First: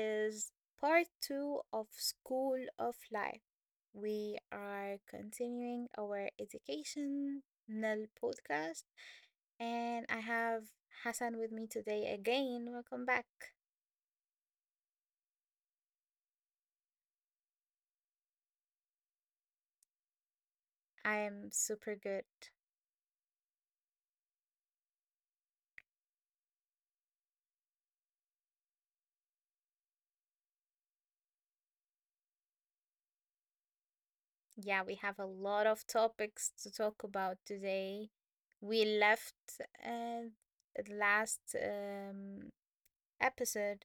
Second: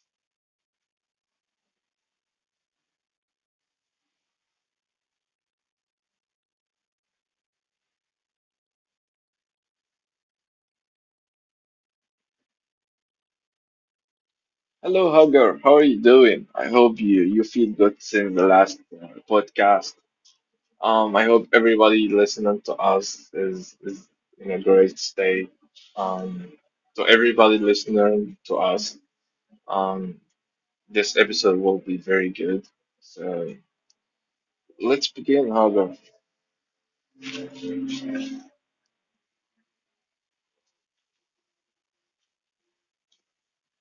is part two of School of Life. We are continuing our educational podcast, and I have Hassan with me today again. Welcome back. Hello, Hugger. How are you doing? I hope you feel good since the last podcast. I I am hope super everybody good. listening to us is in a great state. Um, so everybody listening to us, um, this episode will be very good. So Yeah, we let's have a begin, lot of Hugger. topics to talk about today. We left uh, the last episode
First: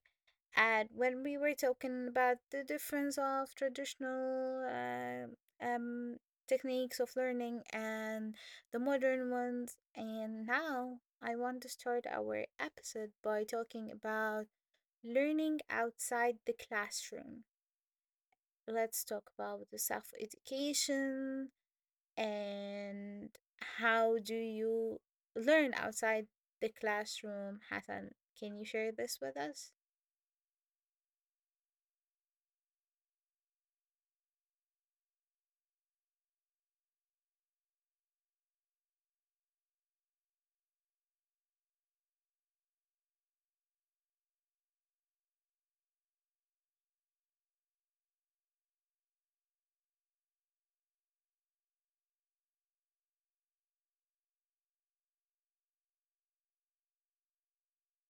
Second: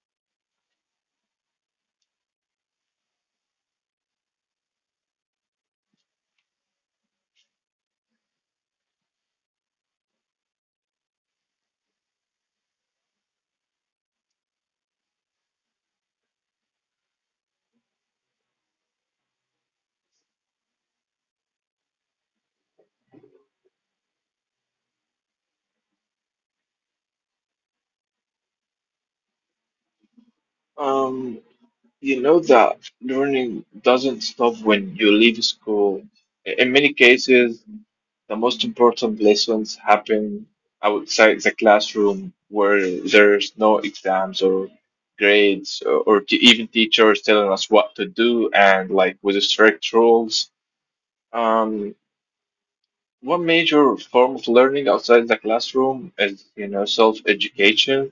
at when we were talking about the difference of traditional techniques of learning and the modern ones. And now I want to start our episode by talking about learning outside the classroom. Let's talk about the self education and how do you learn outside the classroom, Hassan? Can you share this with us? Um, you know that learning doesn't stop when you leave school. In many cases, the most important lessons happen outside the classroom where there's no exams or grades or even teachers telling us what to do and like with strict rules. Um, One major form of learning outside the classroom is, you know, self-education,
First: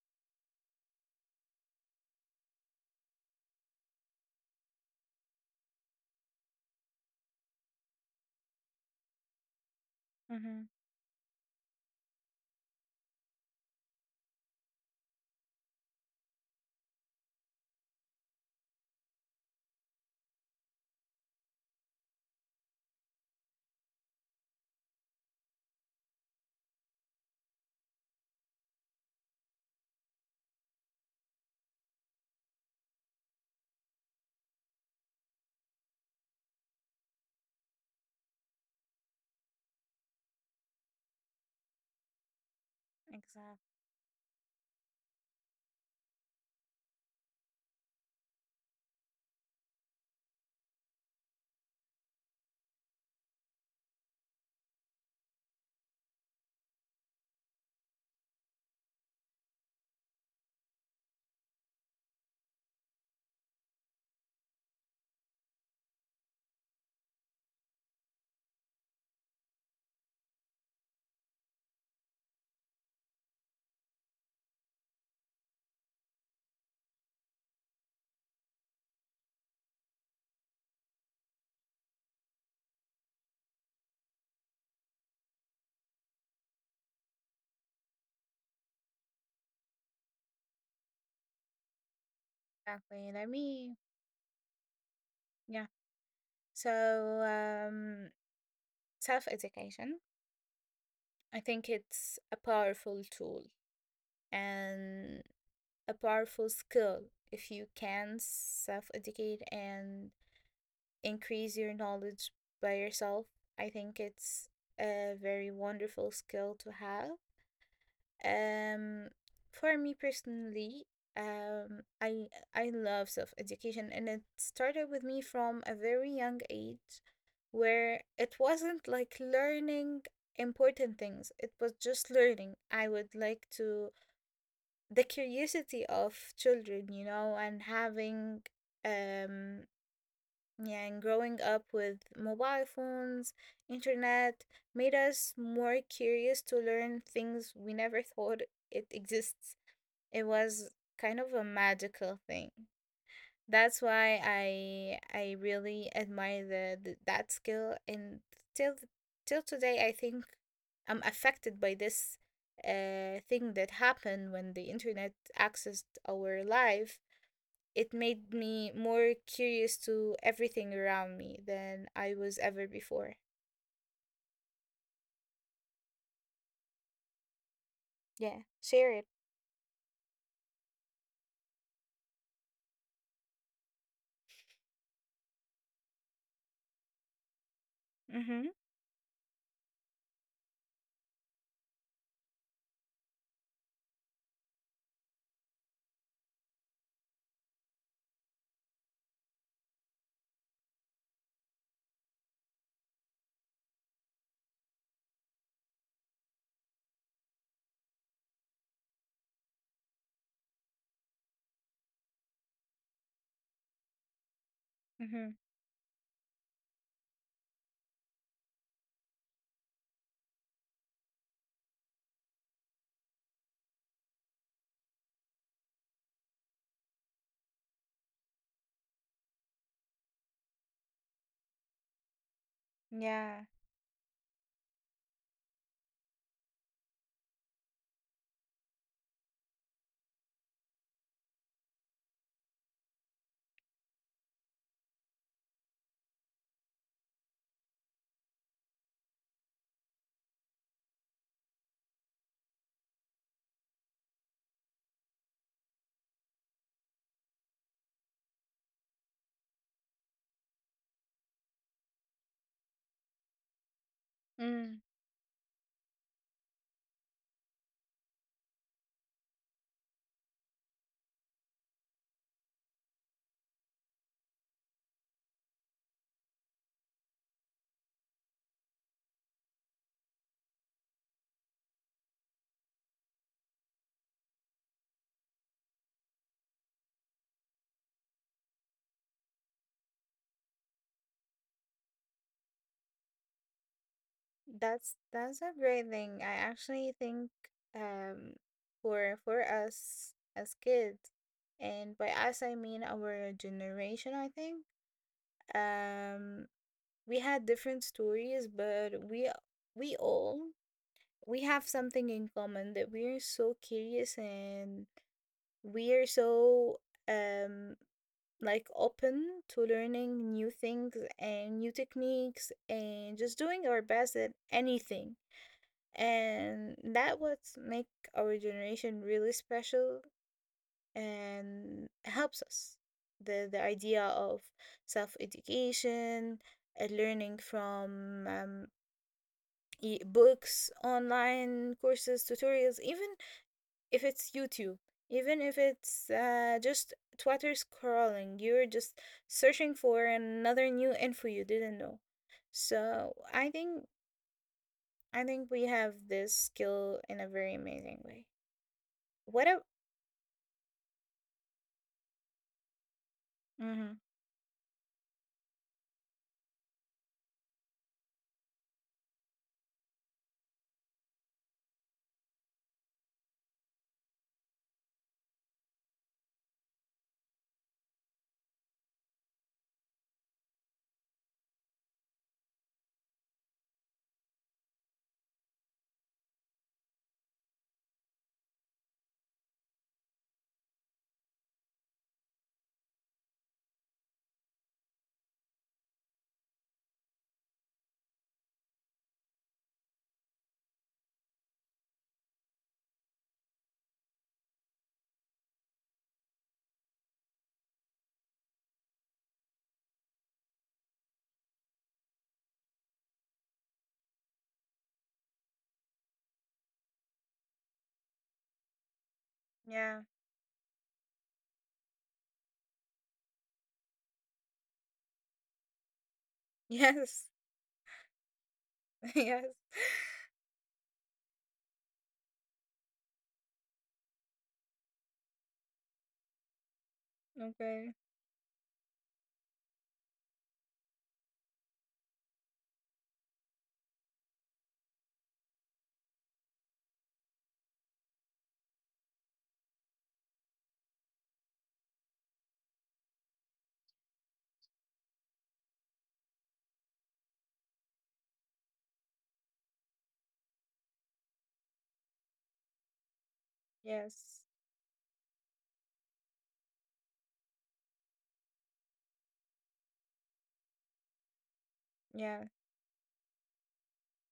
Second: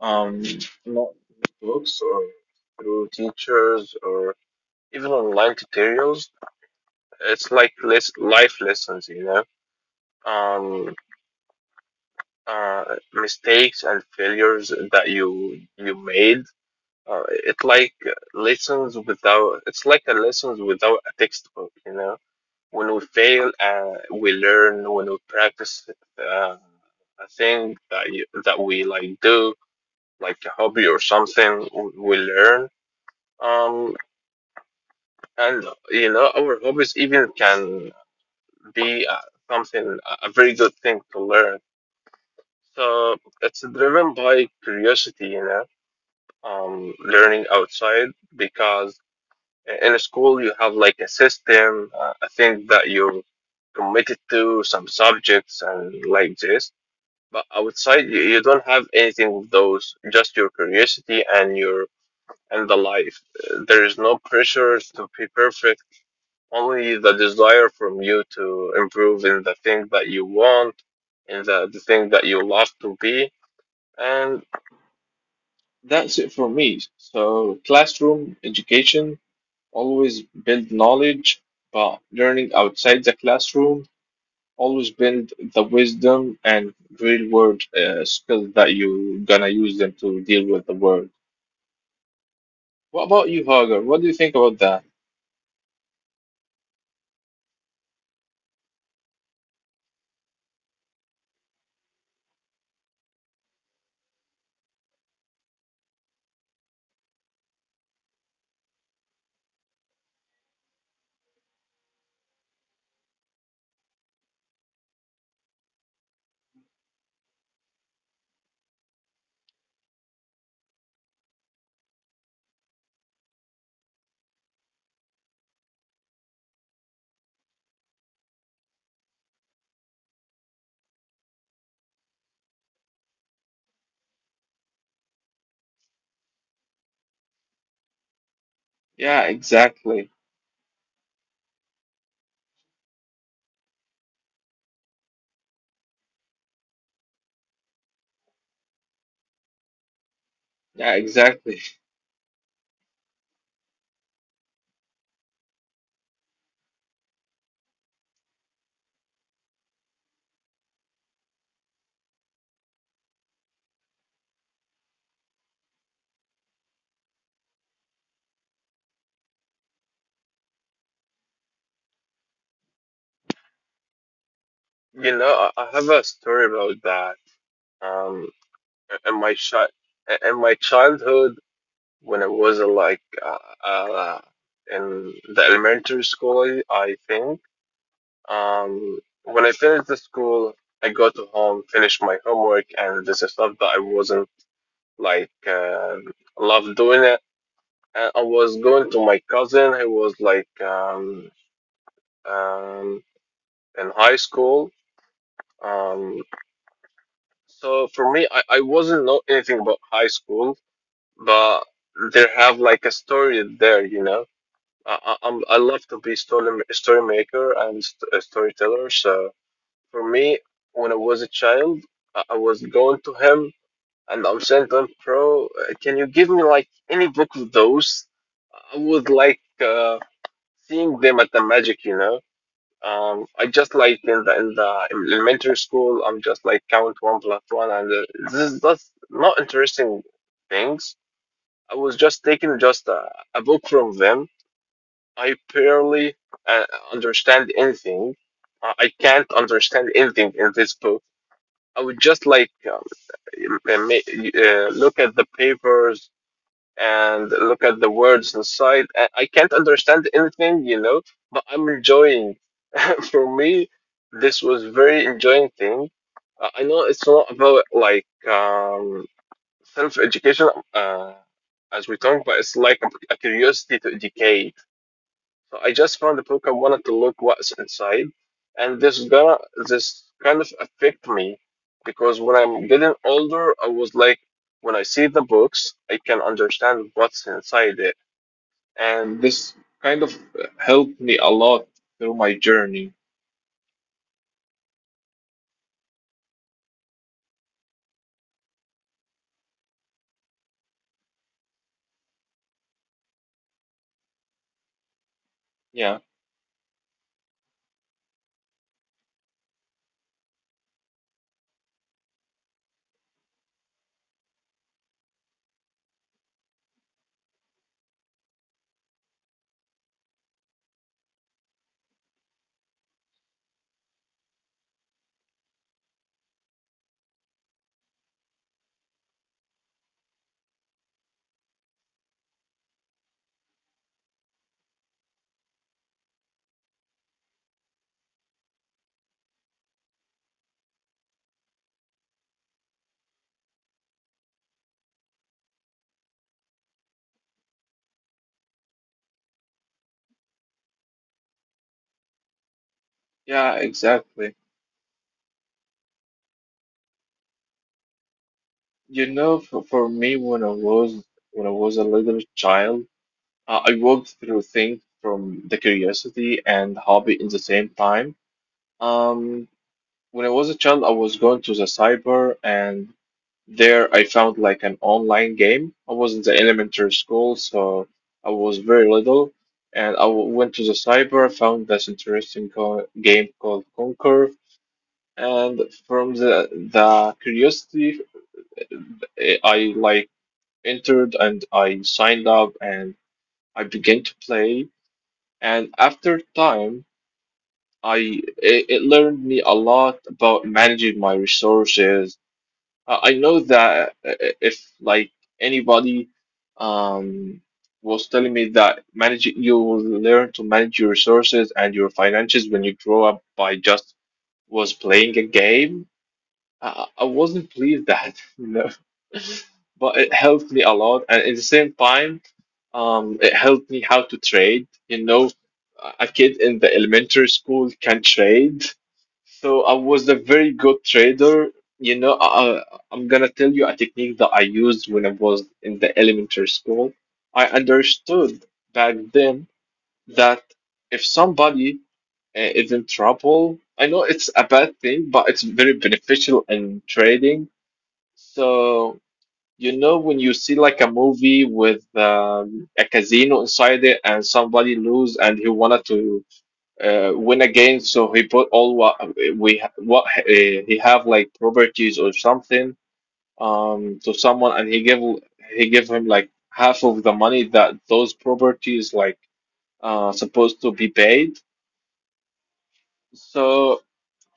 um, not books or through teachers or even online tutorials. It's like less life lessons. Mm-hmm. Um, Mistakes and failures that you made. It's like lessons without. It's like a lessons without a textbook. You know, when we fail, we learn. When we practice uh, a thing that we like do, like a hobby or something, we learn. Um, and you know, our hobbies even can be something a very good thing to learn. So it's Exactly. driven by curiosity, you know. Learning outside, because in a school you have like a system, a thing that you're committed to, some subjects and like this. But outside you don't have anything of those, just your curiosity and your and the life. There is no pressure to be perfect, only the desire from you to improve in the thing that you want, in the thing that you love to be. And that's it for me. So classroom education always build knowledge, by learning outside the classroom always build the wisdom and real world skills that you gonna use them to deal with the world. What Exactly. Let about you, me, Hagar? What do you think about that? yeah. So self-education, I think it's a powerful tool and a powerful skill if you can self-educate and increase your knowledge by yourself. I think it's a very wonderful skill to have. Um, for me personally, um, I I love self-education, and it started with me from a very young age, where it wasn't like learning important things. It was just learning. I would like to the curiosity of children, you know, and having Yeah, um exactly. yeah, and growing up with mobile phones, internet made us more curious to learn things we never thought it exists. It was Yeah, kind of a exactly. magical thing. That's why I really admire the that skill and till till today I think I'm affected by this thing that happened when the internet accessed our life. It made me more curious to everything around me than I was ever before. You know, I have a story about that. Um, Yeah, share it. in my chi- in my childhood, when I was like in the elementary school, I think. Mm-hmm. When I finish the school, I go to home, finish my homework, and this is stuff that I wasn't like love doing it. And I was going to my cousin who was like um, in high school. Um, so for me, I wasn't know anything about high school, but they have like a story there, you know. Mm-hmm. I love to be story maker and a storyteller. So for me, when I was a child, I was going to him and I'm saying to him, bro, can you give me like any book of those? I would like seeing them at the magic, you know. Yeah. I just like in the elementary school, I'm just like count one plus one, and this is that's not interesting things. I was just taking just a book from them. I barely uh, understand anything. I can't understand anything in this book. I would just like ma- look at the papers and look at the words inside. I can't understand anything, you know, but I'm enjoying. For me, this was Mm. very enjoying thing. I know it's not about like um, self education as we talk, but it's like a curiosity to educate. So I just found the book. I wanted to look what's inside, and this kind of affect me because when I'm getting older, I was like, when I see the books, I can understand what's inside it, and this kind of helped me a lot through my journey. That's a great thing. I actually think um for us as kids, and by us I mean our generation, I think. Yeah, Um we had different stories, but we all we have something in common that we're so curious and we're so um like open to learning new things and new techniques and just doing our best at anything, and that what make our generation really special and helps us the idea of self education and learning from e- books, online courses, tutorials, even if it's YouTube, even if it's just Twitter scrolling, you're just searching for another new info you didn't know. So I yeah, think exactly. I think we have this skill in a very amazing way. You know, What a for me, when I was a little child, I mm-hmm. walked through things from the curiosity and hobby in the same time. Um, When I was a child, I was going to the cyber, and there I found like an online game. I was in the elementary school, so I was very little, and I went to the cyber, found this interesting game called Conquer, and from the curiosity, I like entered and I signed up and I began to play, and after time, I it learned me a lot about managing my resources. I know that if like anybody um was telling me that manage you will learn to manage your resources and your finances when you grow up by just was playing a game, I wasn't pleased that, you know. But Yeah. it helped me a lot, and at the same time, it helped me how to trade. You know, a kid in the Yes. elementary school can trade, Yes. so I was a very good trader. You know, I'm gonna tell you a technique that I used when I was in the elementary school. I Okay. understood back then that if somebody is in trouble, I know it's a bad thing, but it's very beneficial in trading. So, you know, when you see like a movie with a casino inside it and somebody lose and he wanted to win a game. So he put all what he have like properties or something to Yes. someone, and he give him like half of the money that those properties like supposed to be paid. Yeah. So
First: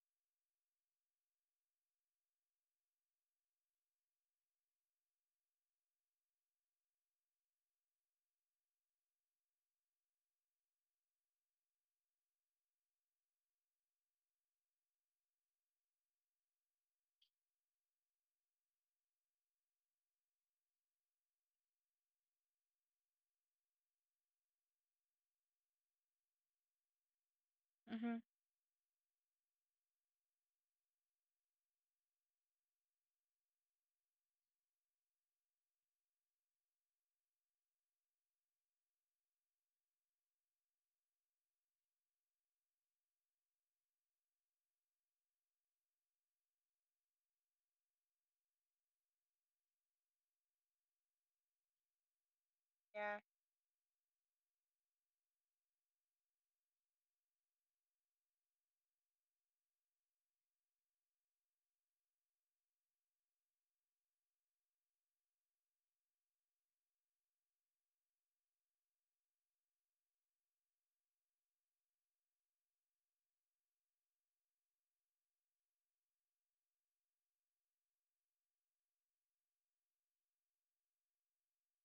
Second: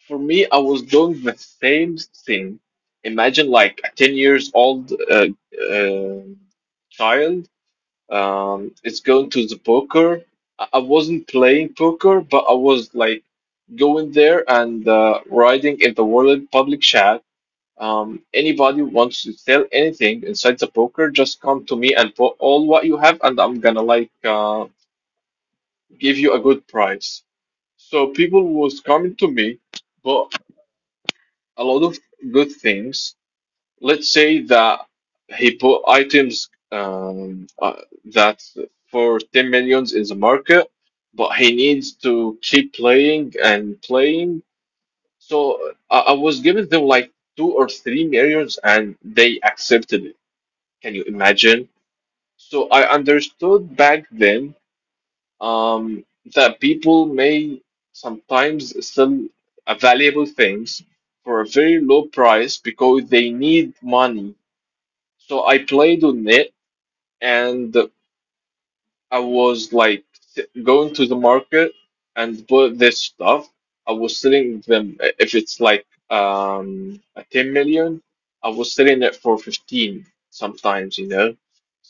for me, I was doing the same thing. Imagine like a 10 years old uh, child, it's going to the poker. I wasn't playing poker, but I was like going there and writing in the world public chat. Anybody wants to sell anything inside the poker, just come to me and put all what you have, and I'm gonna like give you a good price. So Mm-hmm. people was coming to me, but a lot of good things. Let's say that he put items that for 10 millions in the market, but he needs to keep playing and playing. So I was giving them like 2 or 3 millions and they accepted it. Can you imagine? So I Yeah. understood back then um, that people may sometimes sell valuable things for a very low price because they need money, so I played on it and I was like going to the market and bought this stuff. I was selling them if it's like a 10 million, I was selling it for 15 sometimes, you know.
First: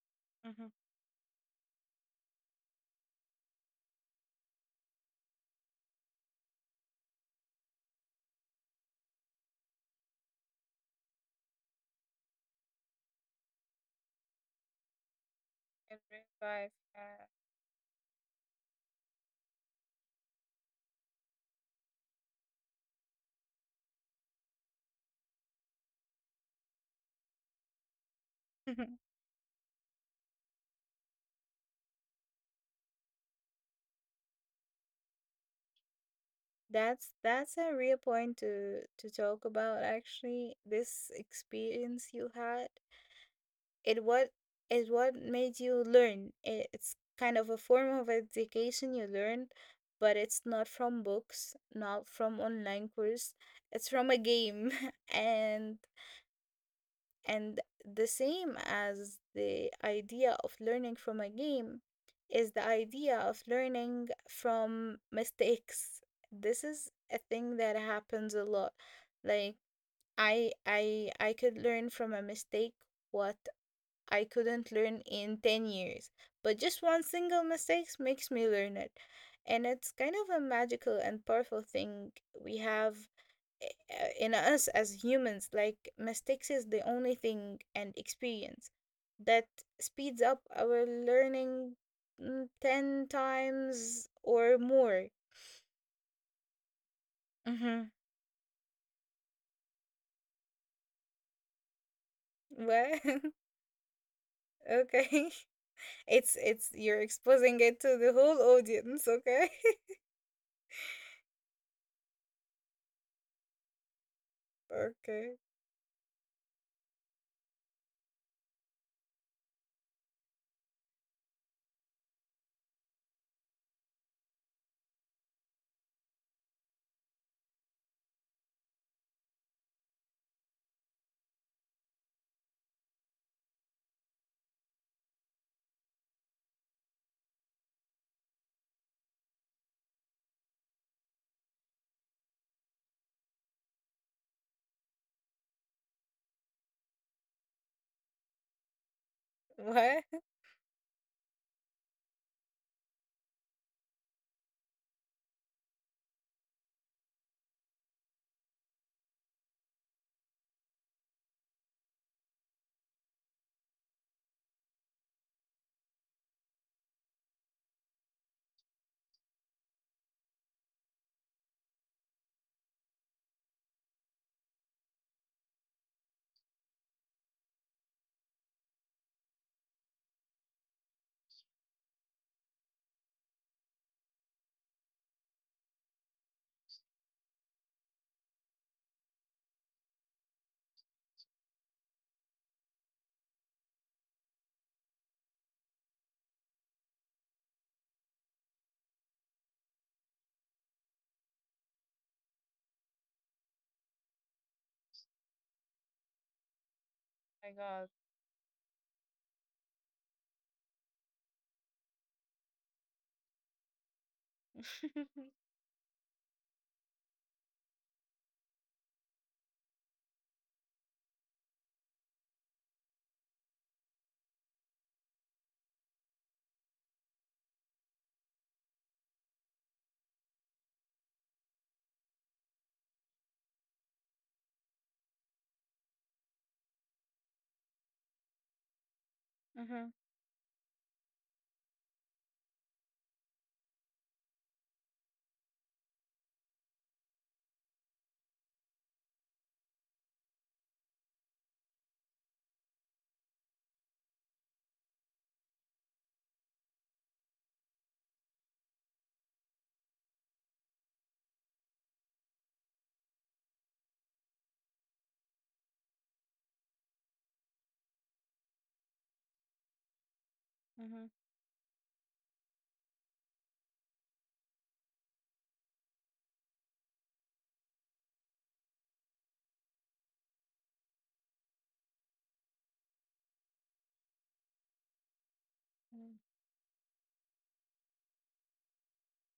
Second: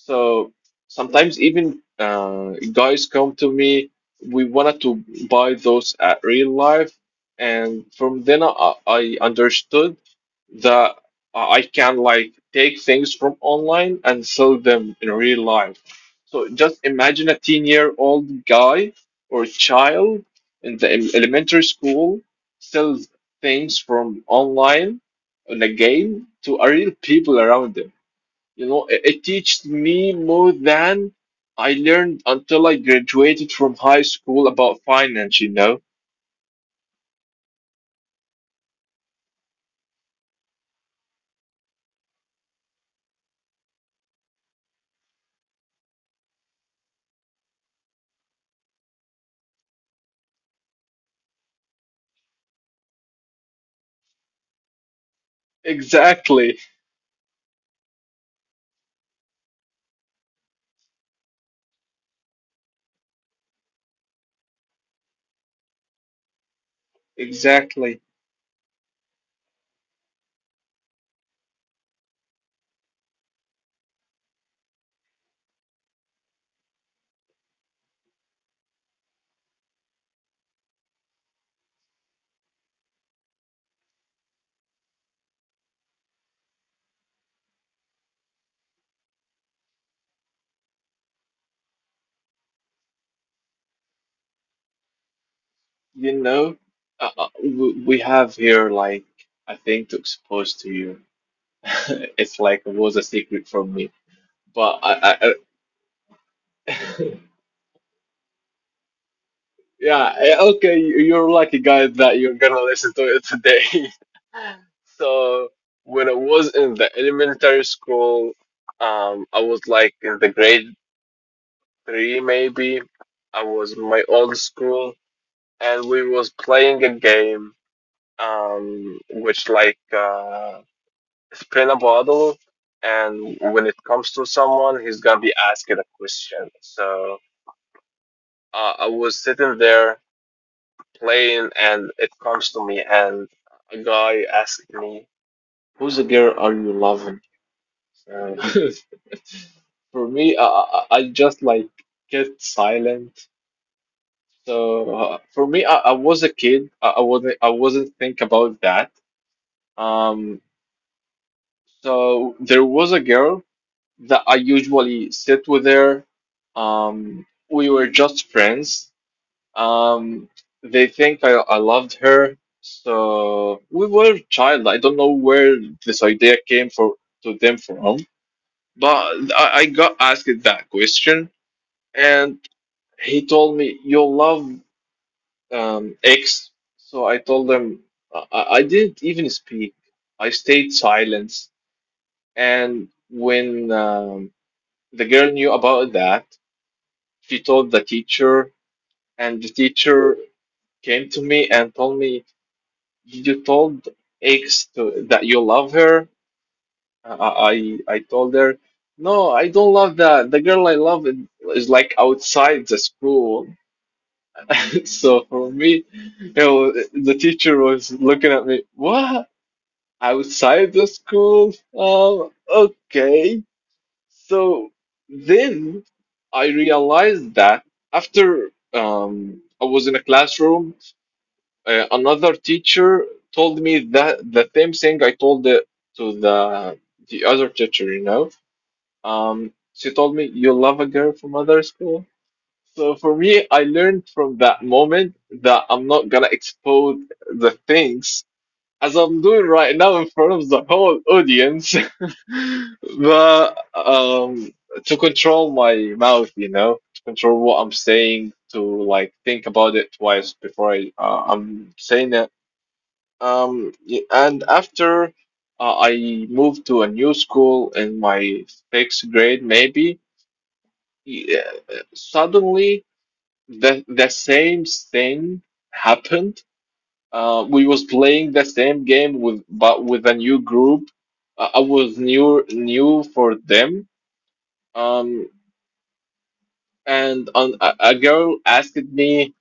So Mm-hmm. sometimes even guys come to me, we wanted to buy those at real life, and from then I understood that I can like take things from online and sell them in real life. In real So life, just yeah. imagine a 10-year-old guy or child in the elementary school sells things from online on a game to a real people around them. You know, it teaches me more than I learned until I graduated from high school about finance, you know? That's a real point to talk about, actually. This experience you had, it what it what made you learn. I- It's kind of a form of education you learn, but it's not from books, not from online course. It's from a game, and Exactly, and the same as the idea of learning from a game is the idea of learning from mistakes. This is a thing that exactly. happens a lot. Like, I could learn from a mistake what I couldn't learn in 10 years. But just one single mistake makes me learn it. And it's kind of a magical and powerful thing we have in us as humans. Like, mistakes is the only thing and experience that speeds up our learning, mm, 10 times or more. You know, Mm-hmm. we have here like a thing to expose to you. It's like it was Well, a secret for me. But okay. It's you're I- exposing it to the whole audience, okay? yeah, okay, you- you're lucky, guys, that you're gonna listen to it today. Okay. So when I was in the elementary school, I was like in the grade three maybe. I was in my old school, and we was playing a game, which like spin a bottle, and when it comes to someone, he's gonna be asking a question. So I was sitting there playing and it comes to me and a guy asked me, "Who's the girl are you loving?" So What? for me, I just like get silent. So for me, I was a kid. I wasn't think about that. Um, so there was a girl that I usually sit with her. We were just friends. Um, they think I loved her. So we were child. I don't know where this idea came for to them from, but I got asked that question, and he told me you love X. So I told them I didn't even speak. I stayed silent. And when the girl knew about that, she told the teacher, and the teacher came to me and told me you told X that you love her? Oh my I, god. I I told her, no, I don't love that. The girl I love is, like outside the school. So for me, you know, the teacher was looking at me, what? Outside the school? Oh, okay. So then I realized that after I was in a classroom. Another teacher told me that the same thing I told to the other teacher, you know. Mhm. She told me you love a girl from other school. So for me, I learned from that moment that I'm not gonna expose the things as I'm doing right now in front of the whole audience, but to control my mouth, you know, to control what I'm saying, to like think about it twice before I'm saying it. And after I moved to a new school in my sixth grade, maybe. Mhm. Yeah, suddenly the same thing happened. We was playing the same game with but with a new group. I was new for them. Um, Mhm. and on, a girl asked me,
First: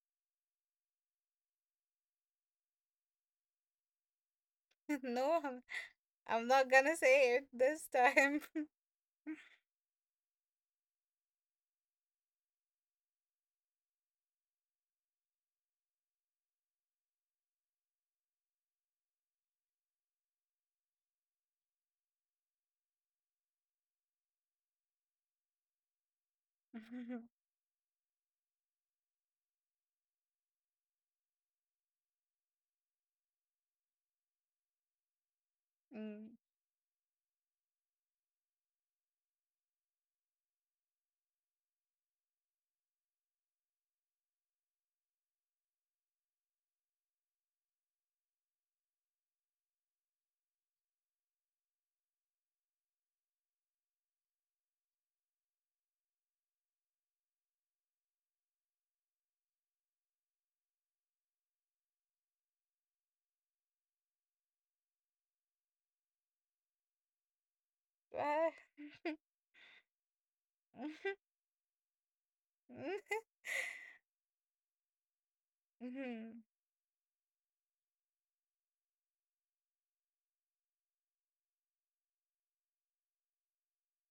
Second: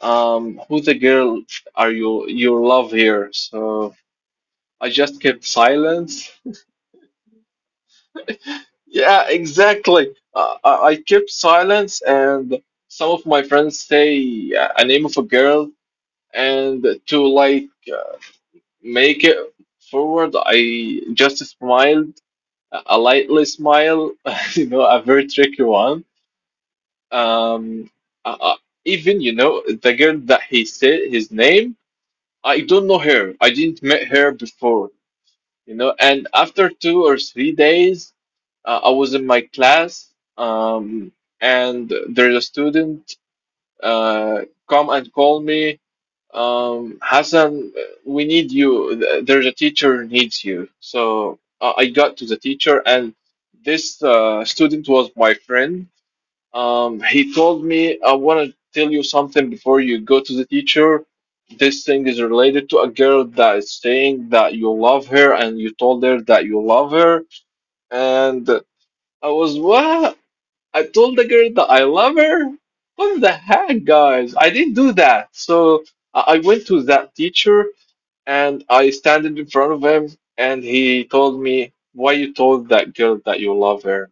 who the girl are you love here? So I just No, kept silence. I'm not gonna say it this time. Yeah, exactly. I kept silence, and some of my friends say a name of a girl, and to like make it forward, I just smiled, a lightly smile, a very tricky one. Um, uh, uh, Even you know the girl that he said his name, I don't know her. I didn't meet her before. And Mm. after 2 or 3 days. I was in my class, um, and there's a student uh, come and call me, Hassan, we need you. There's a teacher needs you. So I got to the teacher, and this student was my friend. He told me, I want to tell you something before you go to the teacher. This thing is related to a girl that is saying that you love her, and you told her that you love her, and Ah. I was what? I told the girl that I love her. What the heck, guys? I didn't do that. So I Mhm. went to that teacher and I standed in front of him and he told me, why you told that girl that you love her?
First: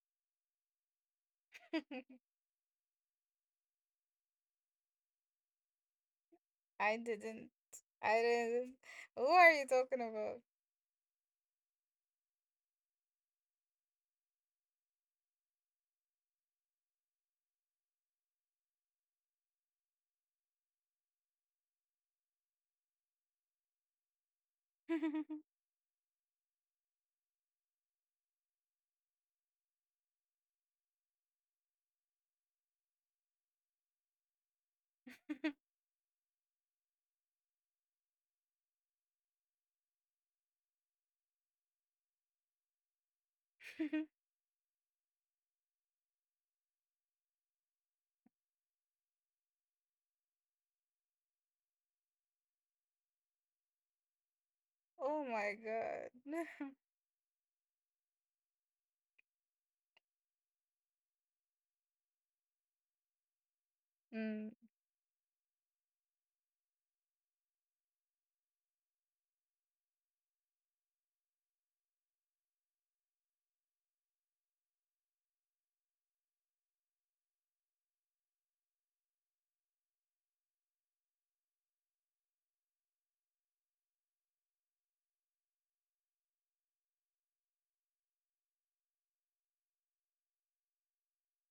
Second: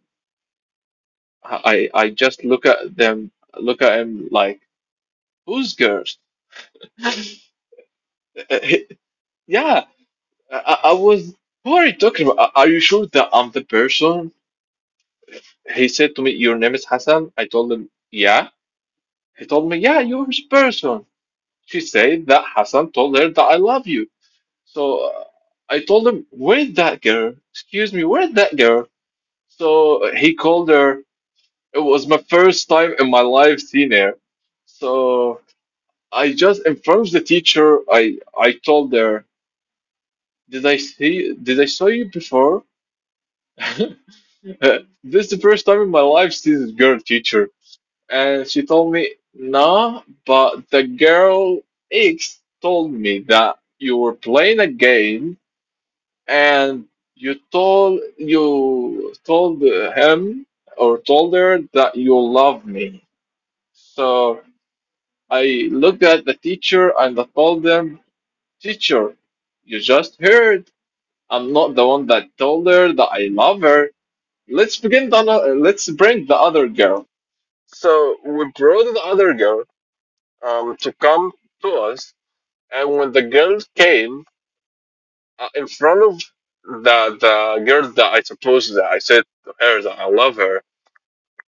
I, I I just look at them, look at him like, whose girl? I didn't. I didn't. Who are you Yeah, talking I was, who are you talking about? Are you sure that I'm the person? He said to me, your name is Hassan? I told him, yeah. He told me, yeah, you're his person. She said that Hassan told her that I love you. So about? I told him, where's that girl? Excuse me, where's that girl? So he called her. It was my first time in my life seeing her. So I just informed the teacher. I told her, did I see? Did I saw you before? This is the first time in my life seeing this girl teacher, and she told me, no, but the girl X told me that you were playing a Oh game my God. and you told him or told her that you love me. So Mm. I looked at the teacher and I told them, teacher, you just heard. I'm not the one that told her that I love her. Let's bring the other girl. So we brought the other girl to come to us, and when the girl came, in front of the girl that I supposed that I said to her that I love her.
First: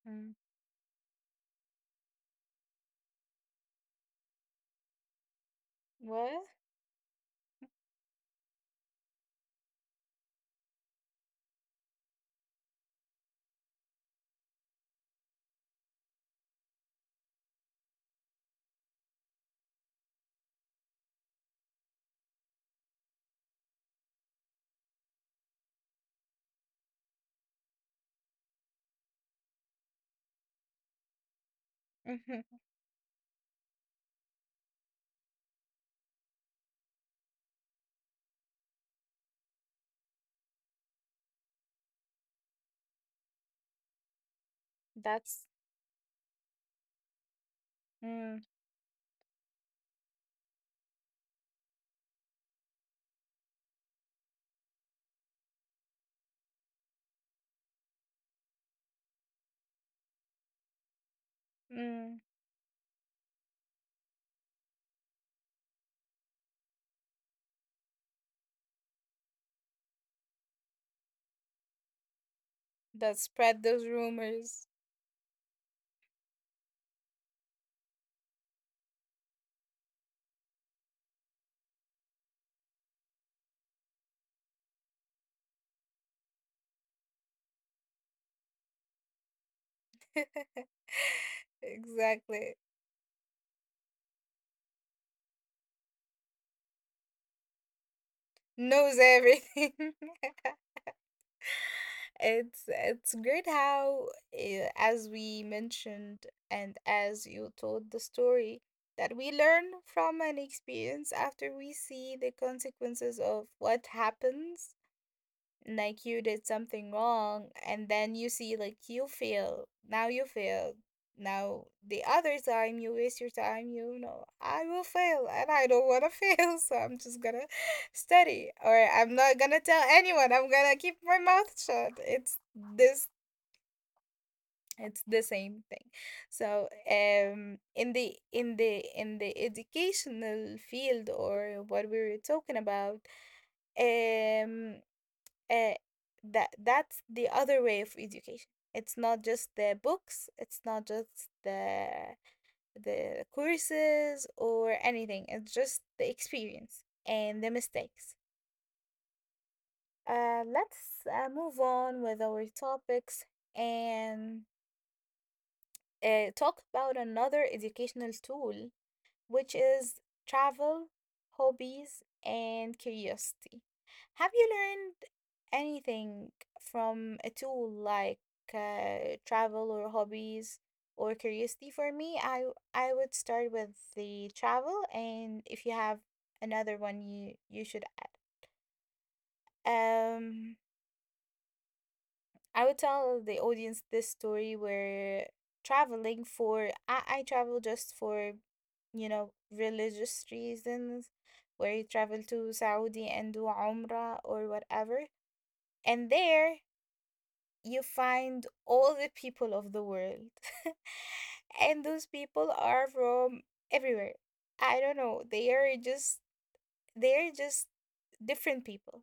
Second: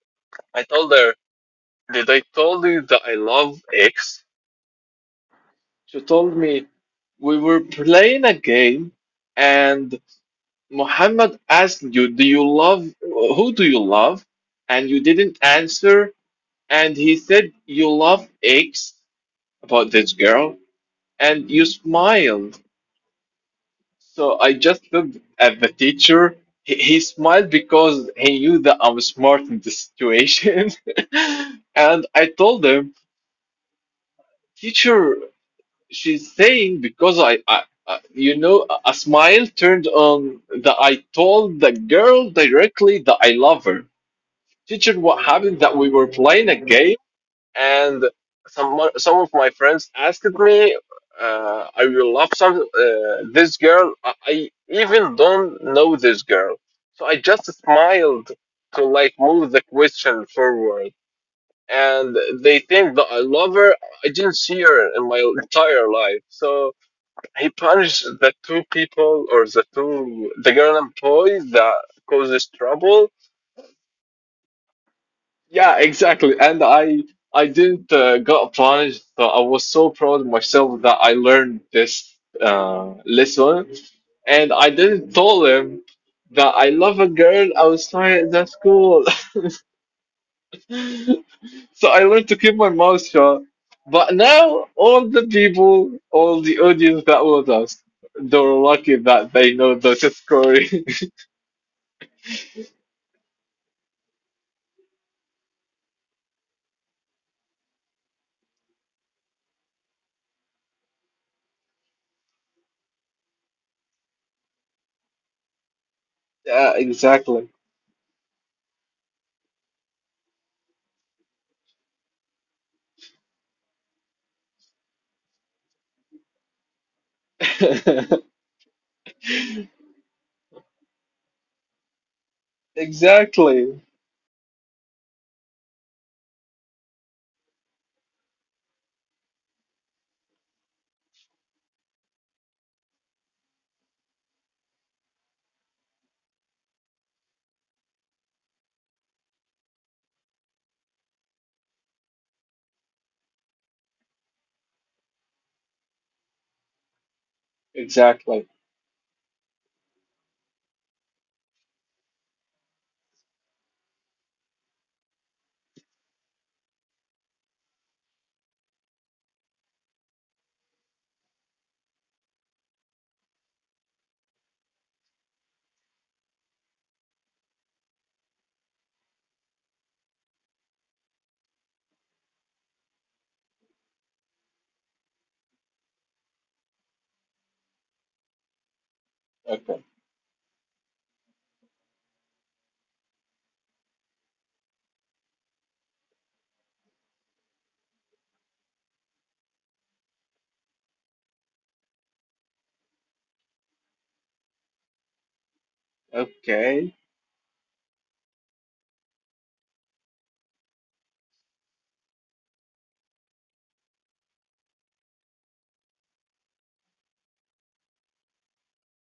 Mm. I told her, "Did I told you that I love X?" She told What? me, "We were playing a game, and Muhammad asked you, do you love who do you love?' And you didn't answer, and he said you love X about this girl, and you smiled." So I just looked at the teacher. He smiled because he knew that I was smart in this situation. And I Mhm. told him, teacher, she's saying because I a smile turned on that I told the girl directly that I love her. Teacher, what That's happened that we were playing a game and mm, some of my friends asked me I will love some this girl. I even don't know this girl, so I just smiled to like move the question forward. And mm. they think that I love her. I didn't see her in my entire life. So he punished the two people or the girl and boy that causes trouble. That spread those rumors. Yeah, exactly. And I didn't got plunged, so I was so proud of myself that I learned this lesson. And I didn't tell him that I love a girl outside the school. So I learned to keep Exactly. my mouth shut. But now all the people, all the audience that was us, they were lucky Knows that they everything. know this story. It's great how, eh, as we mentioned and as you told the story, that we learn from an experience after we see the consequences of what happens. Like, you did Yeah, something wrong exactly. and then you see like you fail. Now you failed, now the other time you waste your time. You know, I will fail and I don't want to fail, so I'm just gonna study, or I'm not gonna tell anyone, I'm gonna keep my mouth shut. It's this Exactly. it's the same thing. So in the in the in the educational field, or what we were talking about um uh, that that's the other way of education. It's not just the books, it's not just the courses or anything. It's just the experience and the mistakes. Exactly. Let's move on with our topics and talk about another educational tool, which is travel, hobbies, and curiosity. Have you learned anything from a tool like travel or hobbies or curiosity? For me, I would start with the travel, and if you have another one, you should Okay. add. I would tell the audience this story where traveling for I travel just for you know religious reasons where you travel to Saudi and do Umrah or whatever, and there Okay. you find all the people of the world. And those people are from everywhere. I don't know, they are just different people.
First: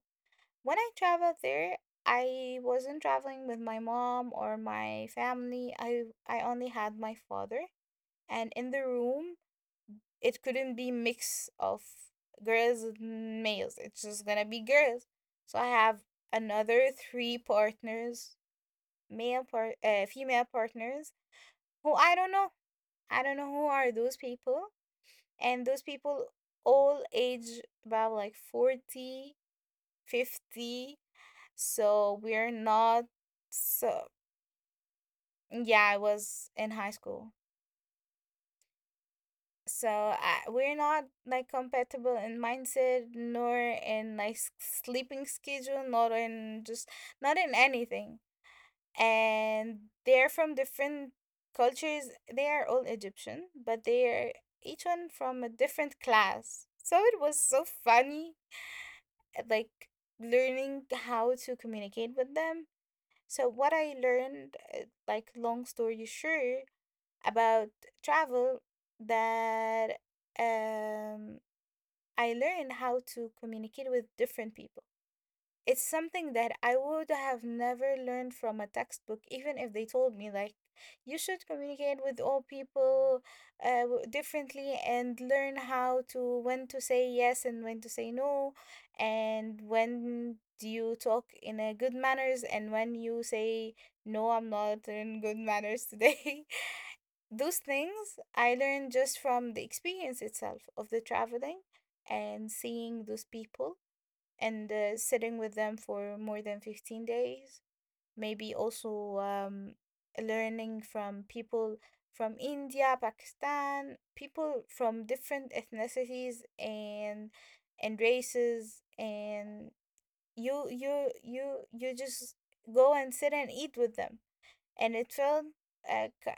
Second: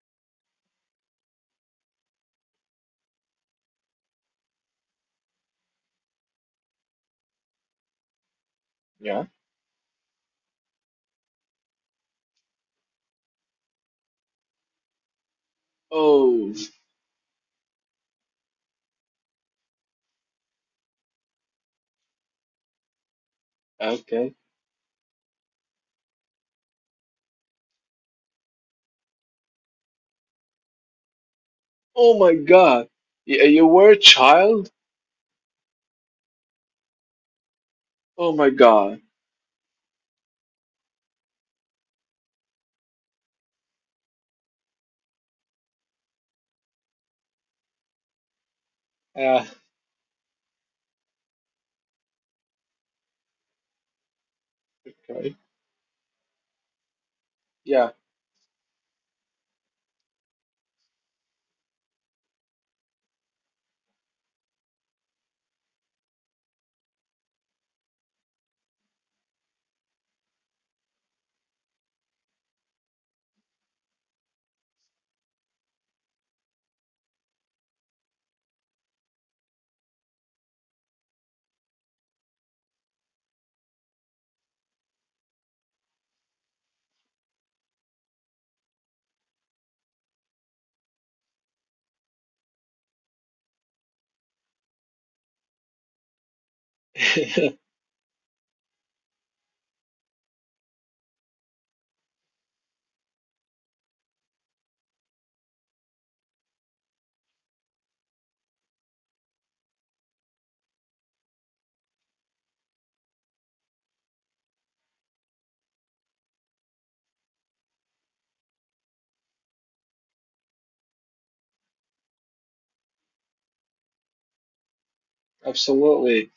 When I traveled there, I wasn't traveling with my mom or my family. I only had my father, and in the Yeah. room, it couldn't be mix of girls and males. It's just gonna be girls. So I have Oh, another three partners, female partners who I don't know. I don't know who are those okay. people, and those people all age about like 40, 50. Oh So my we're God. not You were a so child? yeah, I was in high school. Oh my God. So we're not like compatible in mindset nor in like sleeping schedule, not in just not in anything. Yeah. And they're from different cultures. They are all Egyptian, but they're each one Okay. from a different class. So it was so Yeah. funny like learning how to communicate with them. So what I learned, like long story short, about travel, that um, I learned how to communicate with different people. It's something that I would have never learned from a textbook, even if they told me like, you should communicate with all people differently, and learn how to when to say yes and when to say no, and when do you talk in a good manners and when you say no, I'm not in good manners today. Those things I learned just from the experience itself of the traveling and seeing those people and sitting with them for more than 15 days. Maybe also learning from people from India, Pakistan, people from different ethnicities and races, and you just go and sit and eat with them, and it felt uh, ki- Absolutely.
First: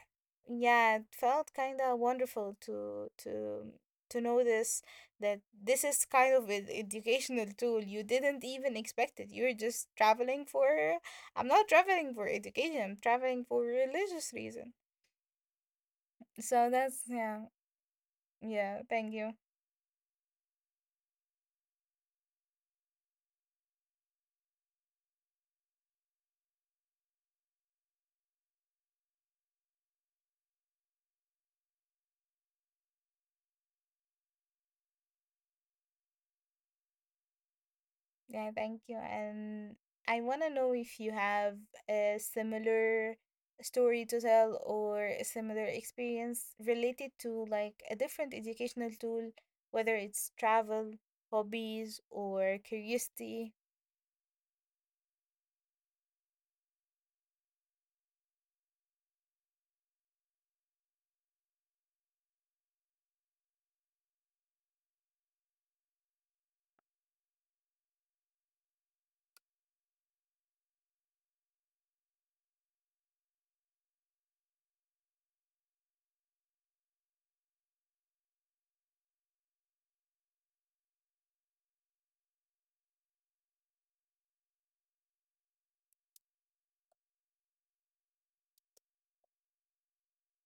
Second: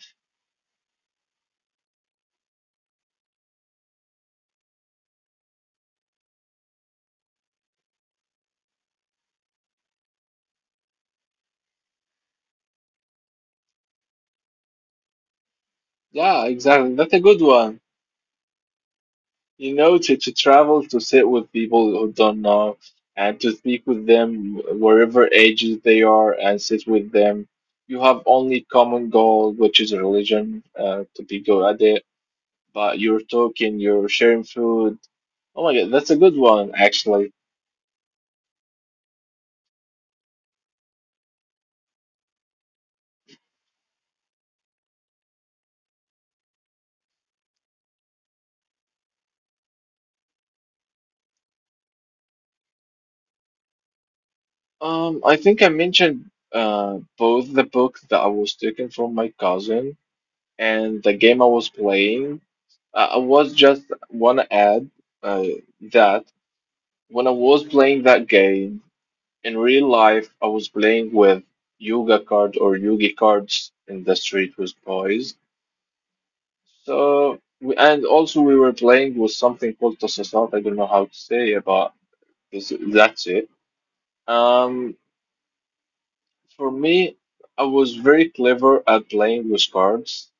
yeah, it felt kind of wonderful to know this, that this is kind of an educational tool you didn't even expect it. You're just traveling for I'm not traveling for education, I'm traveling for religious reason. Yeah, So that's exactly. That's a yeah, good one. yeah, thank you. You know, to travel, to sit with people who don't know, and to speak with them wherever ages they are, and sit with them. You have only common goal, which is religion, to be good at it. But you're talking, you're sharing food. Oh my God, that's a good one, actually. Yeah, thank you. And I want to know if you have a similar story to tell or a similar experience related to like a different educational tool, whether it's travel, hobbies, or curiosity. I think I mentioned both the book that I was taken from my cousin and the game I was playing. I was just wanna add uh, that when I was playing that game in real life, I was playing with Yuga card or Yugi cards in the street with boys. And also we were playing with something called Tasasat. I don't know how to say it, but this, that's it. Um, For me, I was very clever at playing with cards,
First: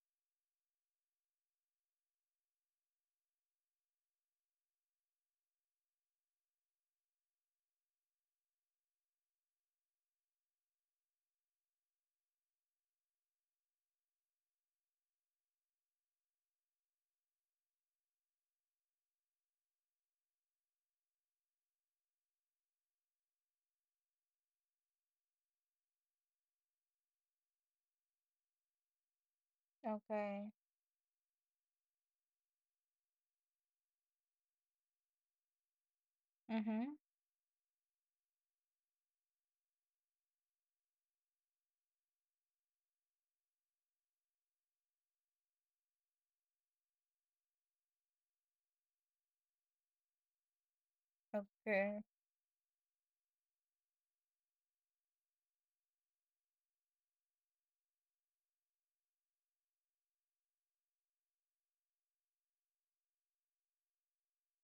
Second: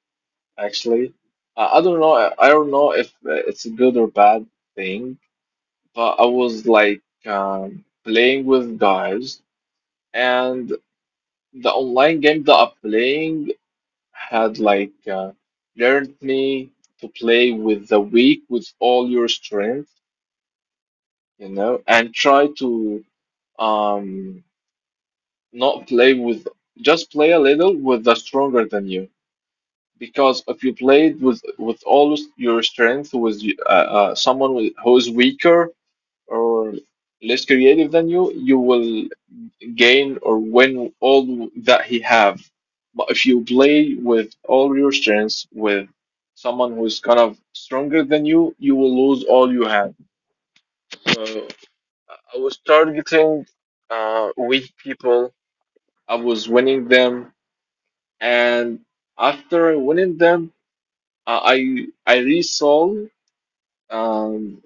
actually. I don't know, don't know if it's a good or bad thing, but I was like playing with guys, and the online game that I'm playing had like learned me to play with the weak with all your strength, you know, and try to um not play with just play a little with the stronger than you because Okay. if you played with all your strength with someone who is weaker or Mm-hmm. less creative than you will gain or win all that he have, but if you play with all your strengths with someone who's kind of stronger than you will lose all you have. So Okay. I was targeting weak people. I was winning them, and after winning them I resaw um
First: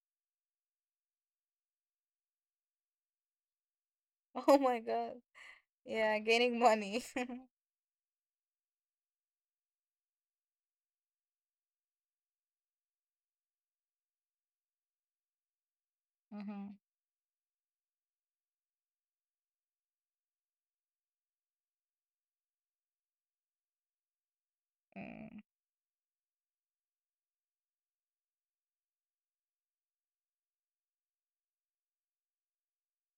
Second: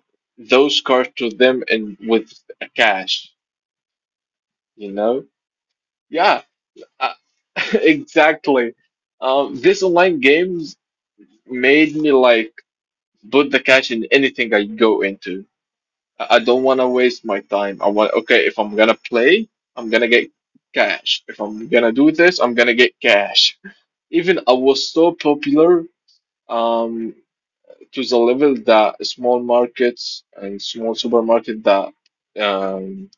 those cards to them and with cash Oh my you God. know Yeah, yeah. gaining money. uh, exactly. This online games made me like put the cash in anything I go into. I don't Mm-hmm. want to waste my time. I want okay if I'm gonna play I'm gonna get cash, if I'm gonna do this I'm gonna get cash. Even I was so popular um to the level that small markets and small supermarket that um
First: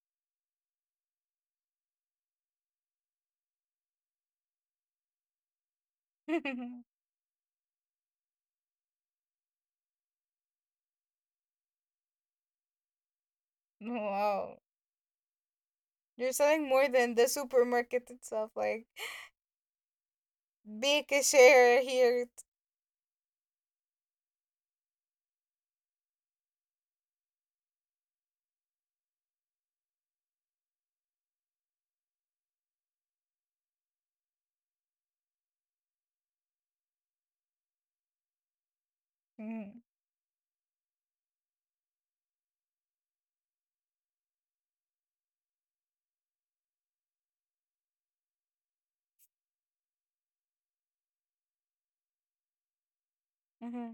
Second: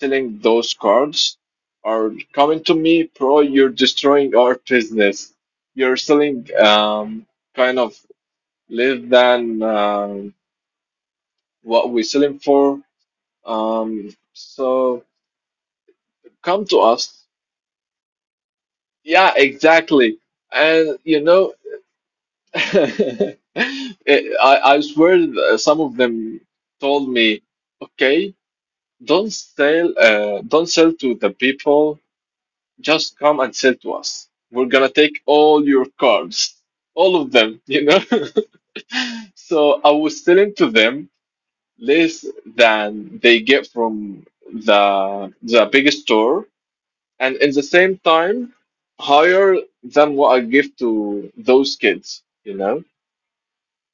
selling those cards are coming to me, bro, you're destroying our business. You're selling Mm. Kind of less than what we're selling for. Wow. So You're come selling to more than us. the supermarket itself, like Yeah, exactly. And big you know, share here. it, I swear that some of them told me, okay, don't sell to the people, just come and sell to us. We're gonna take all your cards, all of them. So Mm. I was selling to them less than they get from the big store, and in the same time, higher than what I give to those kids. Mm-hmm.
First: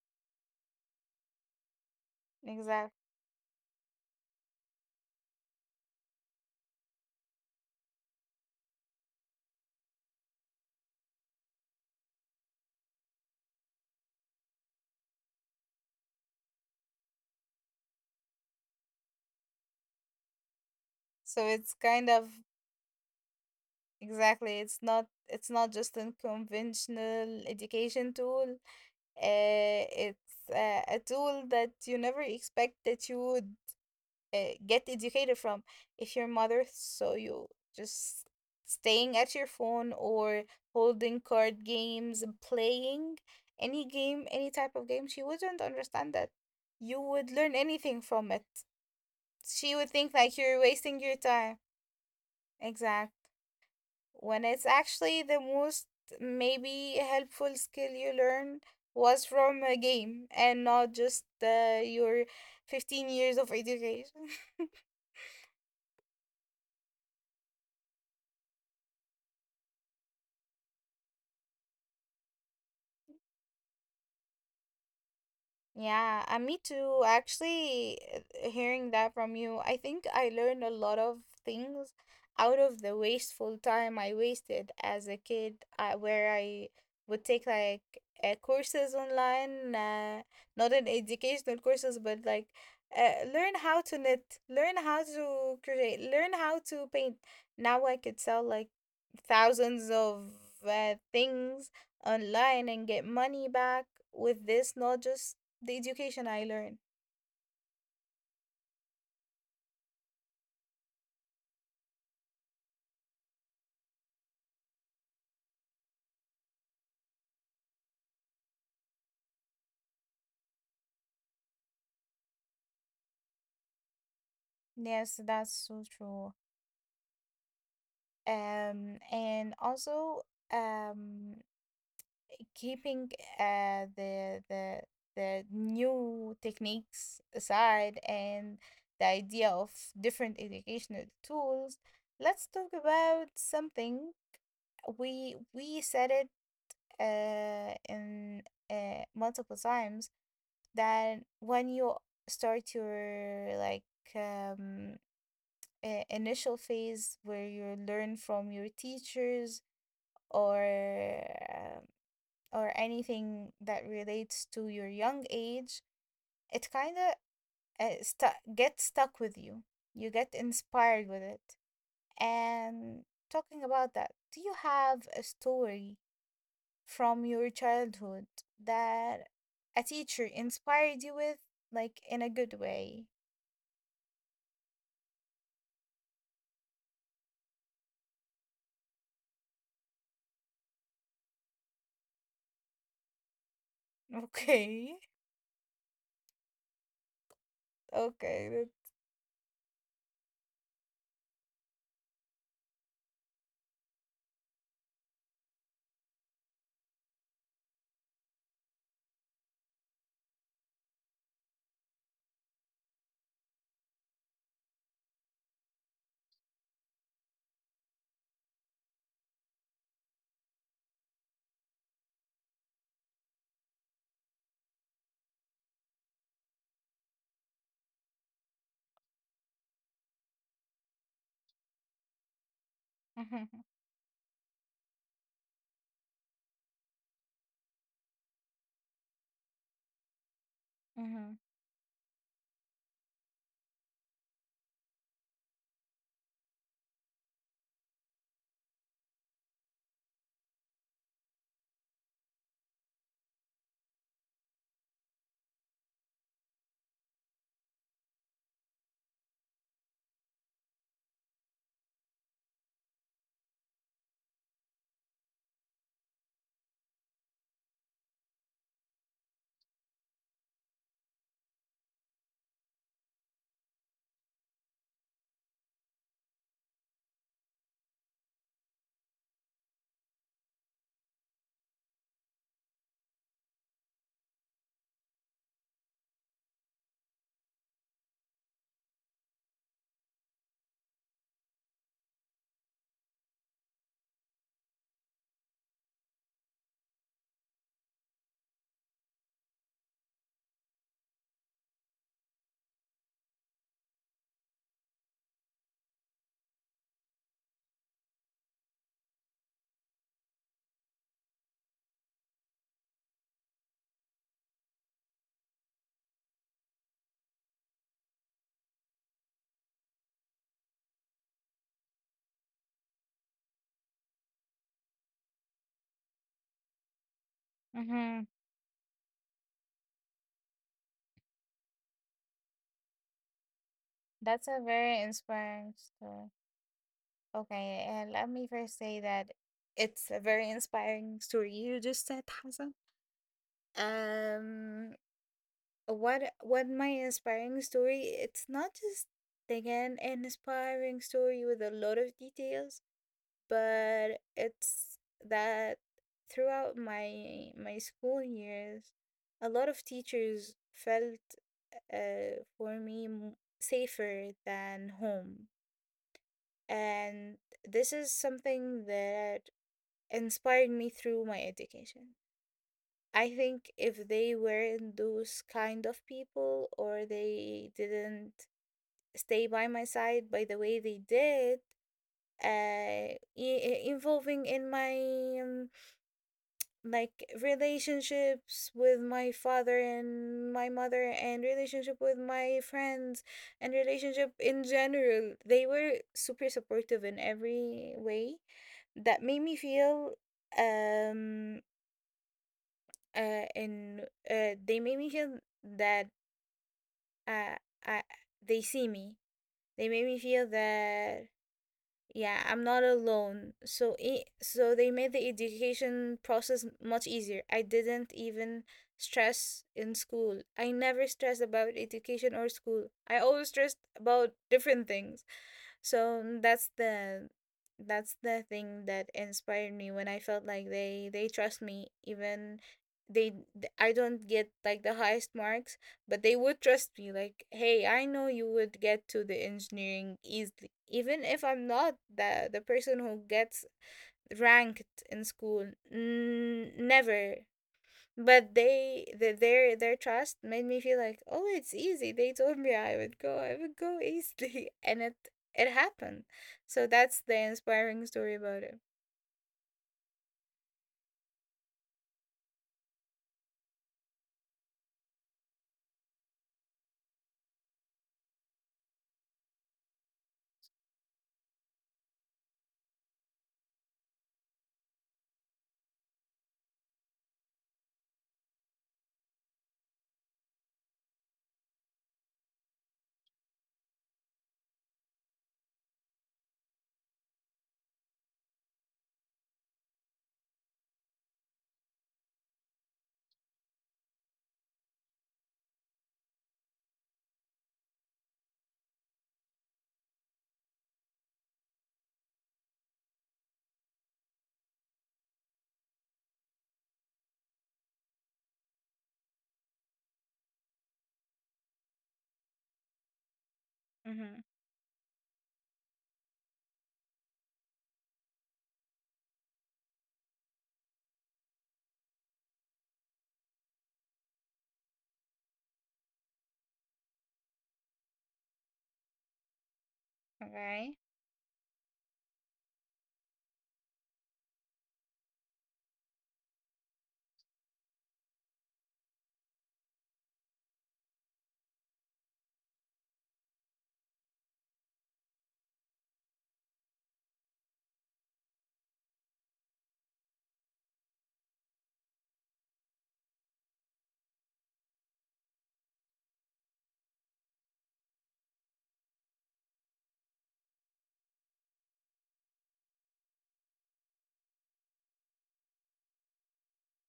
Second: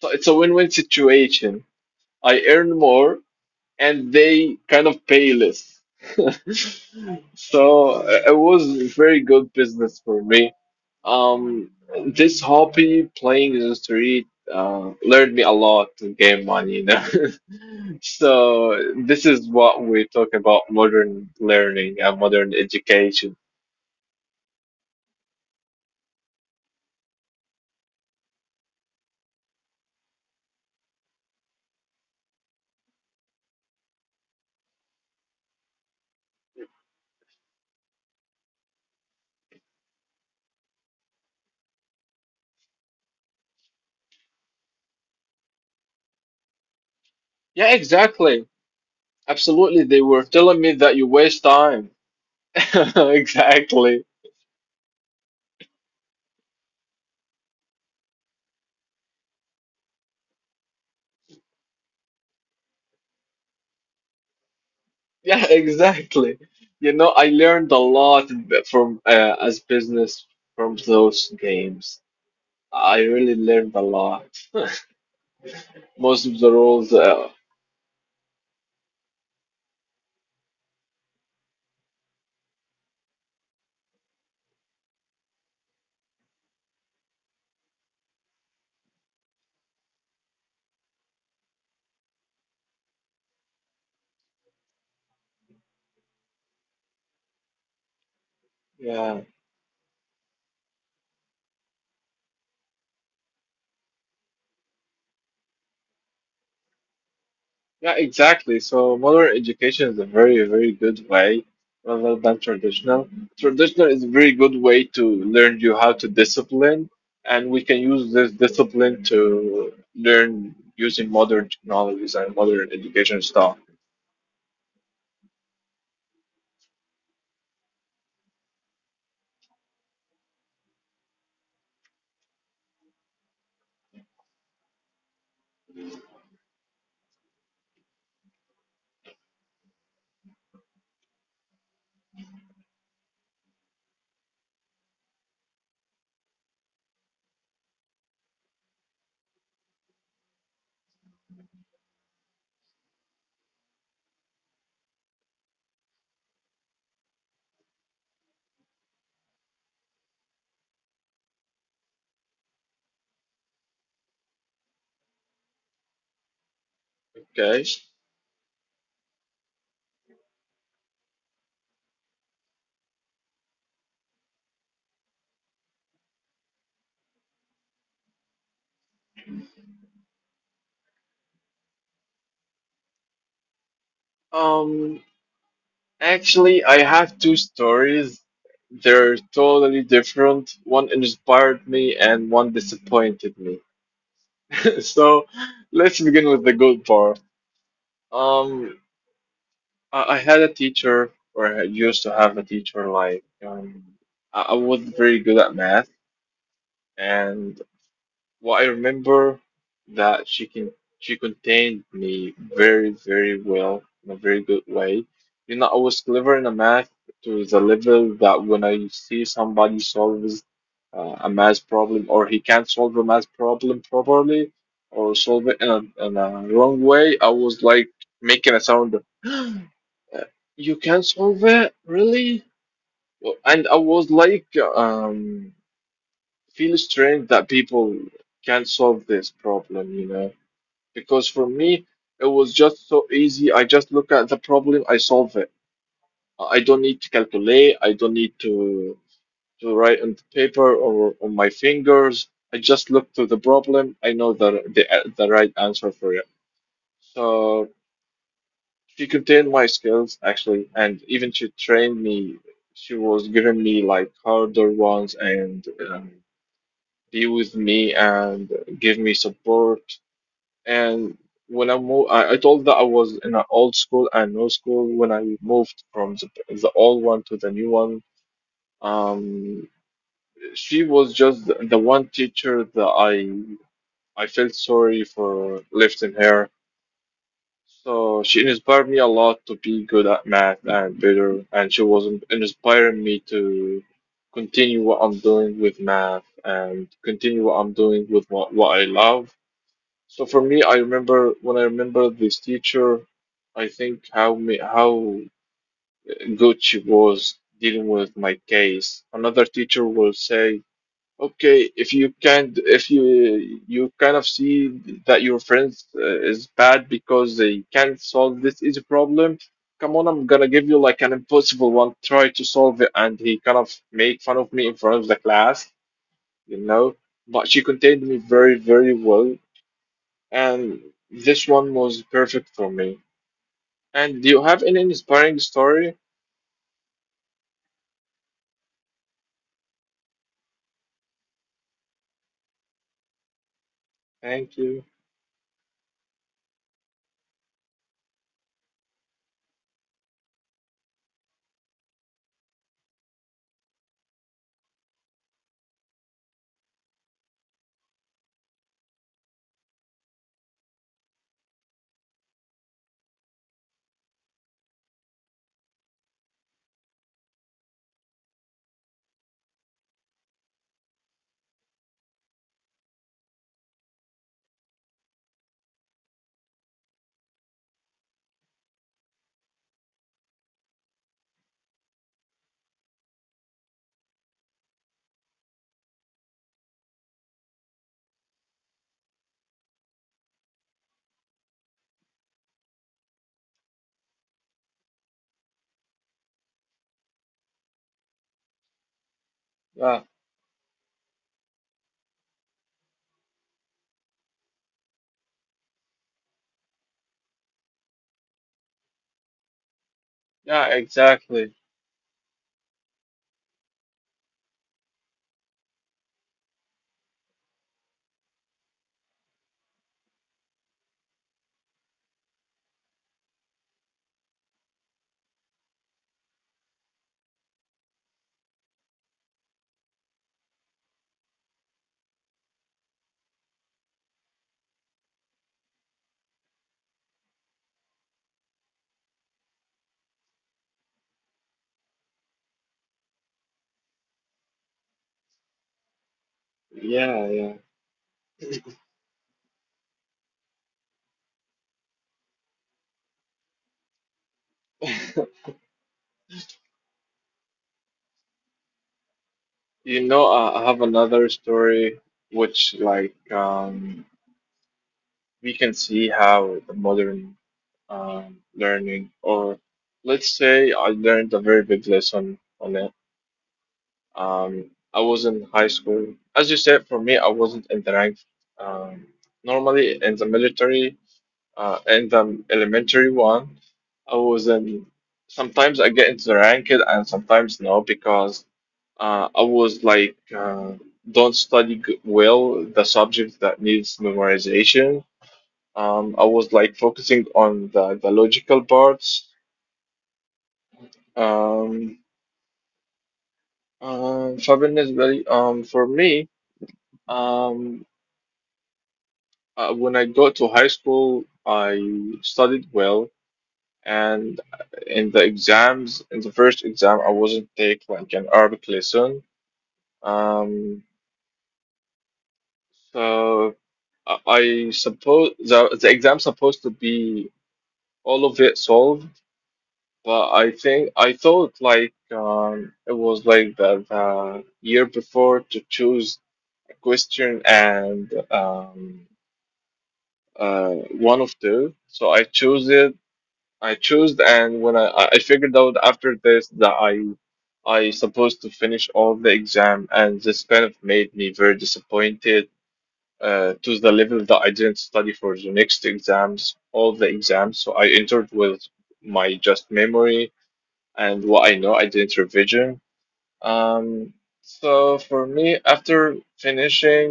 So it's a win-win situation. I earn Exactly. more and they kind of pay less. So it was very good business for me. Um, this hobby, playing in the street, learned me a lot to gain money. So this is what we talk about modern So it's learning kind and of modern education. exactly. It's not. It's not just a conventional education tool. Uh, it's a tool that you never expect that you would get educated from. If your mother saw you just staying at your phone, or holding card games and playing any game, any type of game, she wouldn't understand that you would learn Yeah, anything from it. exactly. She Absolutely. would They think were like you're telling me wasting that you your waste time. time. Exact. Exactly. When it's actually the most maybe helpful skill you learn was from a game and not just your 15 years of education. Yeah, exactly. You know, I learned a lot from as business from those games. I really learned a lot. Yeah, Most and of me the rules, too. Actually, hearing that from you, I think I learned a lot of things out of the wasteful time I wasted as a kid, where I would take like courses online, not in educational courses, but like learn how to knit, learn how to create, learn how to paint. Now I could sell like yeah, thousands of things online and get money back with this knowledge the education I learned. yeah, exactly. So modern education is a very, very good way rather than traditional. Traditional is a very good way to learn you how to discipline, and we can use this discipline to learn using modern technologies and modern education stuff. Yes, that's so true. And also, um, keeping uh the the the new techniques aside and the idea of different educational tools, let's talk about something we said it in multiple times, that when you start your like um initial phase where you learn from your teachers or um, or anything that relates to your young age, it kind of Okay. Gets stuck with you, you get inspired with it. And talking about that, do you have a story from your childhood that a teacher inspired you with, like in a good way? Um, Actually, I have two stories. They're totally different. One inspired me and one disappointed me. Okay. So let's begin with the good part. Okay, that- Um, I had a teacher, or I used to have a teacher, like, I was very good at math, and. Well, I remember that she contained me very, very well in a very good way. You know, I was clever in a math to the level that when I see somebody solves a math problem or he can't solve a math problem properly or solve it in a wrong way, I was like making a sound of, You can't solve it, really? Well, Mhm. And I was like, feel strange that people can solve this problem, you know? Because Mhm. for me, it was just so easy. I just look at the problem, I solve it. I don't need to calculate, I don't need to write on the paper or on my fingers. I just look to the problem, I know the right answer for it. So she contained my skills actually, and even she trained me. She was giving me like harder ones and be with me and give me support. And when I moved, I told that I was in an old school and no school. When I moved from the old one to the new one, um, she was just the one teacher that I felt sorry for lifting her. So she inspired me a lot to be good at math and better, and she was inspiring me to continue what I'm doing with math and continue what I'm doing with what I love. So for me, I remember when I remember this teacher, I think how me, how good she was dealing with my case. Another teacher will say, "Okay, if you can't, if you you kind of see that your friend is bad because they can't solve this easy problem, come on, I'm gonna give you like an impossible one. Try to solve it." And he kind of made fun of me in front of the class, you know. But she contained me Mhm. very, very well and this one was perfect for me. And do you That's a have any very inspiring inspiring story? story. Okay, and let me first say that it's a very inspiring story you just said, Hassan. Thank you. Um, what my inspiring story? It's not just again an inspiring story with a lot of details, but it's that throughout my school years, a lot of teachers felt for me safer than home, and this is something that inspired me through my education. I think if they weren't those kind of people, or they didn't stay by my side by the way they did, uh, i- involving in my um, like relationships with my father and my mother, and relationship with my friends, and relationship in general, they were super supportive in every way that made me Yeah, feel um and they made me feel that uh I, they see me, they made me feel yeah, that exactly. yeah, I'm not alone. So it, so they made the education process much easier. I didn't even stress in school. I never stressed about education or school. I always stressed about different things. So mm, that's the thing that inspired me. When I felt like they trust me, even they I don't get like the highest marks, but they would trust me like, "Hey, I know you would get to the engineering easily, even if I'm not the the person who gets ranked in school." N- Yeah, never. yeah. But they the their trust made me feel like, "Oh, it's easy." They told me I would go. I would go easily, and it it happened. So that's the inspiring story about it. You know, I have another story which, like, we can see how the modern learning, or let's say I learned a very big lesson on it. I was in high school. As you said, for me, I wasn't in the ranks. Um, normally in the military, in the elementary one, I was in, sometimes I get into the ranked and sometimes no because I was like don't study well the subject that needs memorization. I was like focusing on the logical parts. Um, فبالنسبة لي- for me, um, when I got to high school, I studied well, and Mhm. in the exams, in the first exam, I wasn't take like an Arabic lesson. um so I suppose the exam supposed to be all of it solved, but Okay. I thought like it was like the year before to choose a question and uh one of two, so I chose it. I chose, and when I figured out after this that I supposed to finish all the exam, and this kind of made me very disappointed, to the level that I didn't study for the next exams, all the exams. So I entered with my just memory and what I know. I didn't revision. Um, so for me, after finishing,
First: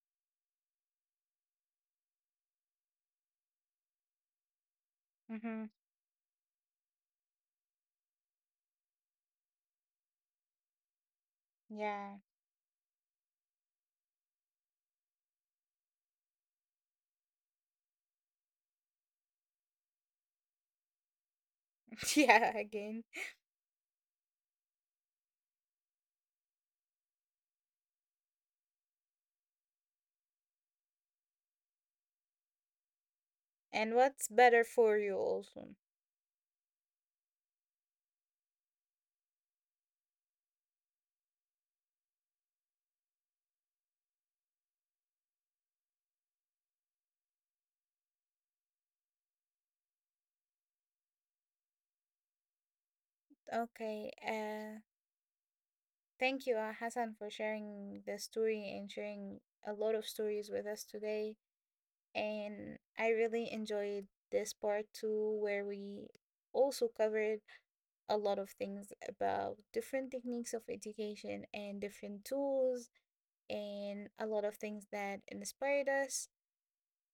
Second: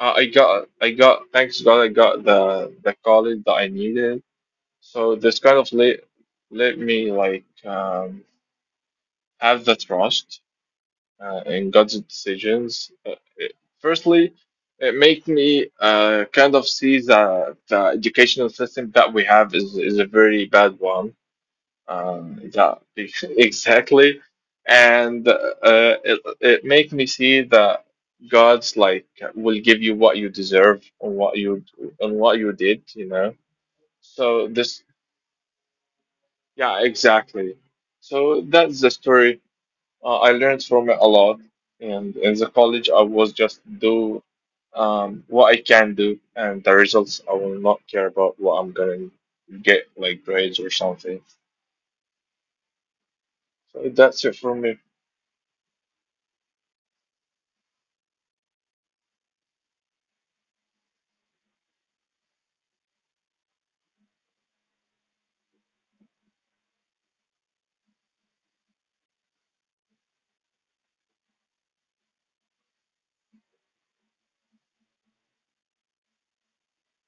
I got thanks God I got the college that I needed, so this kind Mhm. of let let me like have the trust in God's Yeah. decisions. Firstly, it make me kind of see that the educational system that we have is a very bad one. Yeah, That again. exactly, and it it make me see that God's like will give you what you deserve on what you did, you know. And what's So better this. for you also? Yeah, exactly. So that's the story. I learned from it a lot, and in the college, I was just do what I can do, and the results I will not care about what I'm gonna get like grades or something. So Okay. that's it for me. Thank you, Hassan, for sharing the story and sharing a lot of stories with us today. And I really enjoyed this part too, where we also covered a lot of things about different techniques of education and different tools, and a lot of things that inspired us.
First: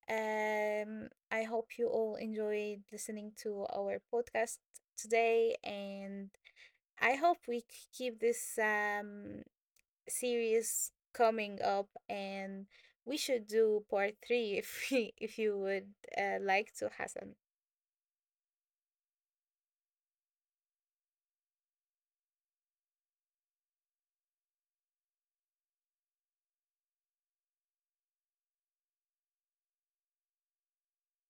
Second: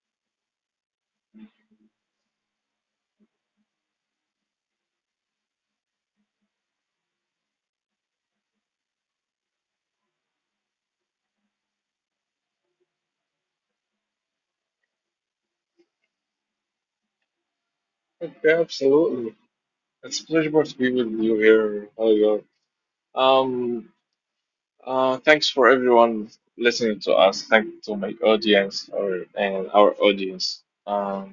I hope you all enjoyed listening to our podcast today, and I hope we keep this series coming up, and we should do part three if we, if you would like to, Hassan. Okay, absolutely. It's a pleasure to be with you here, Holger. Um, thanks for everyone listening to us. Thank to my audience or and our audience.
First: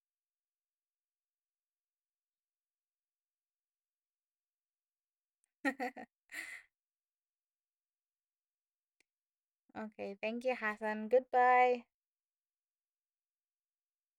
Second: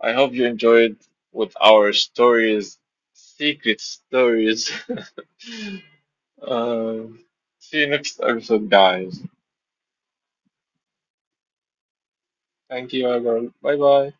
I hope you enjoyed with our stories, secret stories. um, see you next episode, guys. Okay, thank you, Hassan. Goodbye. Thank you, everyone. Bye bye.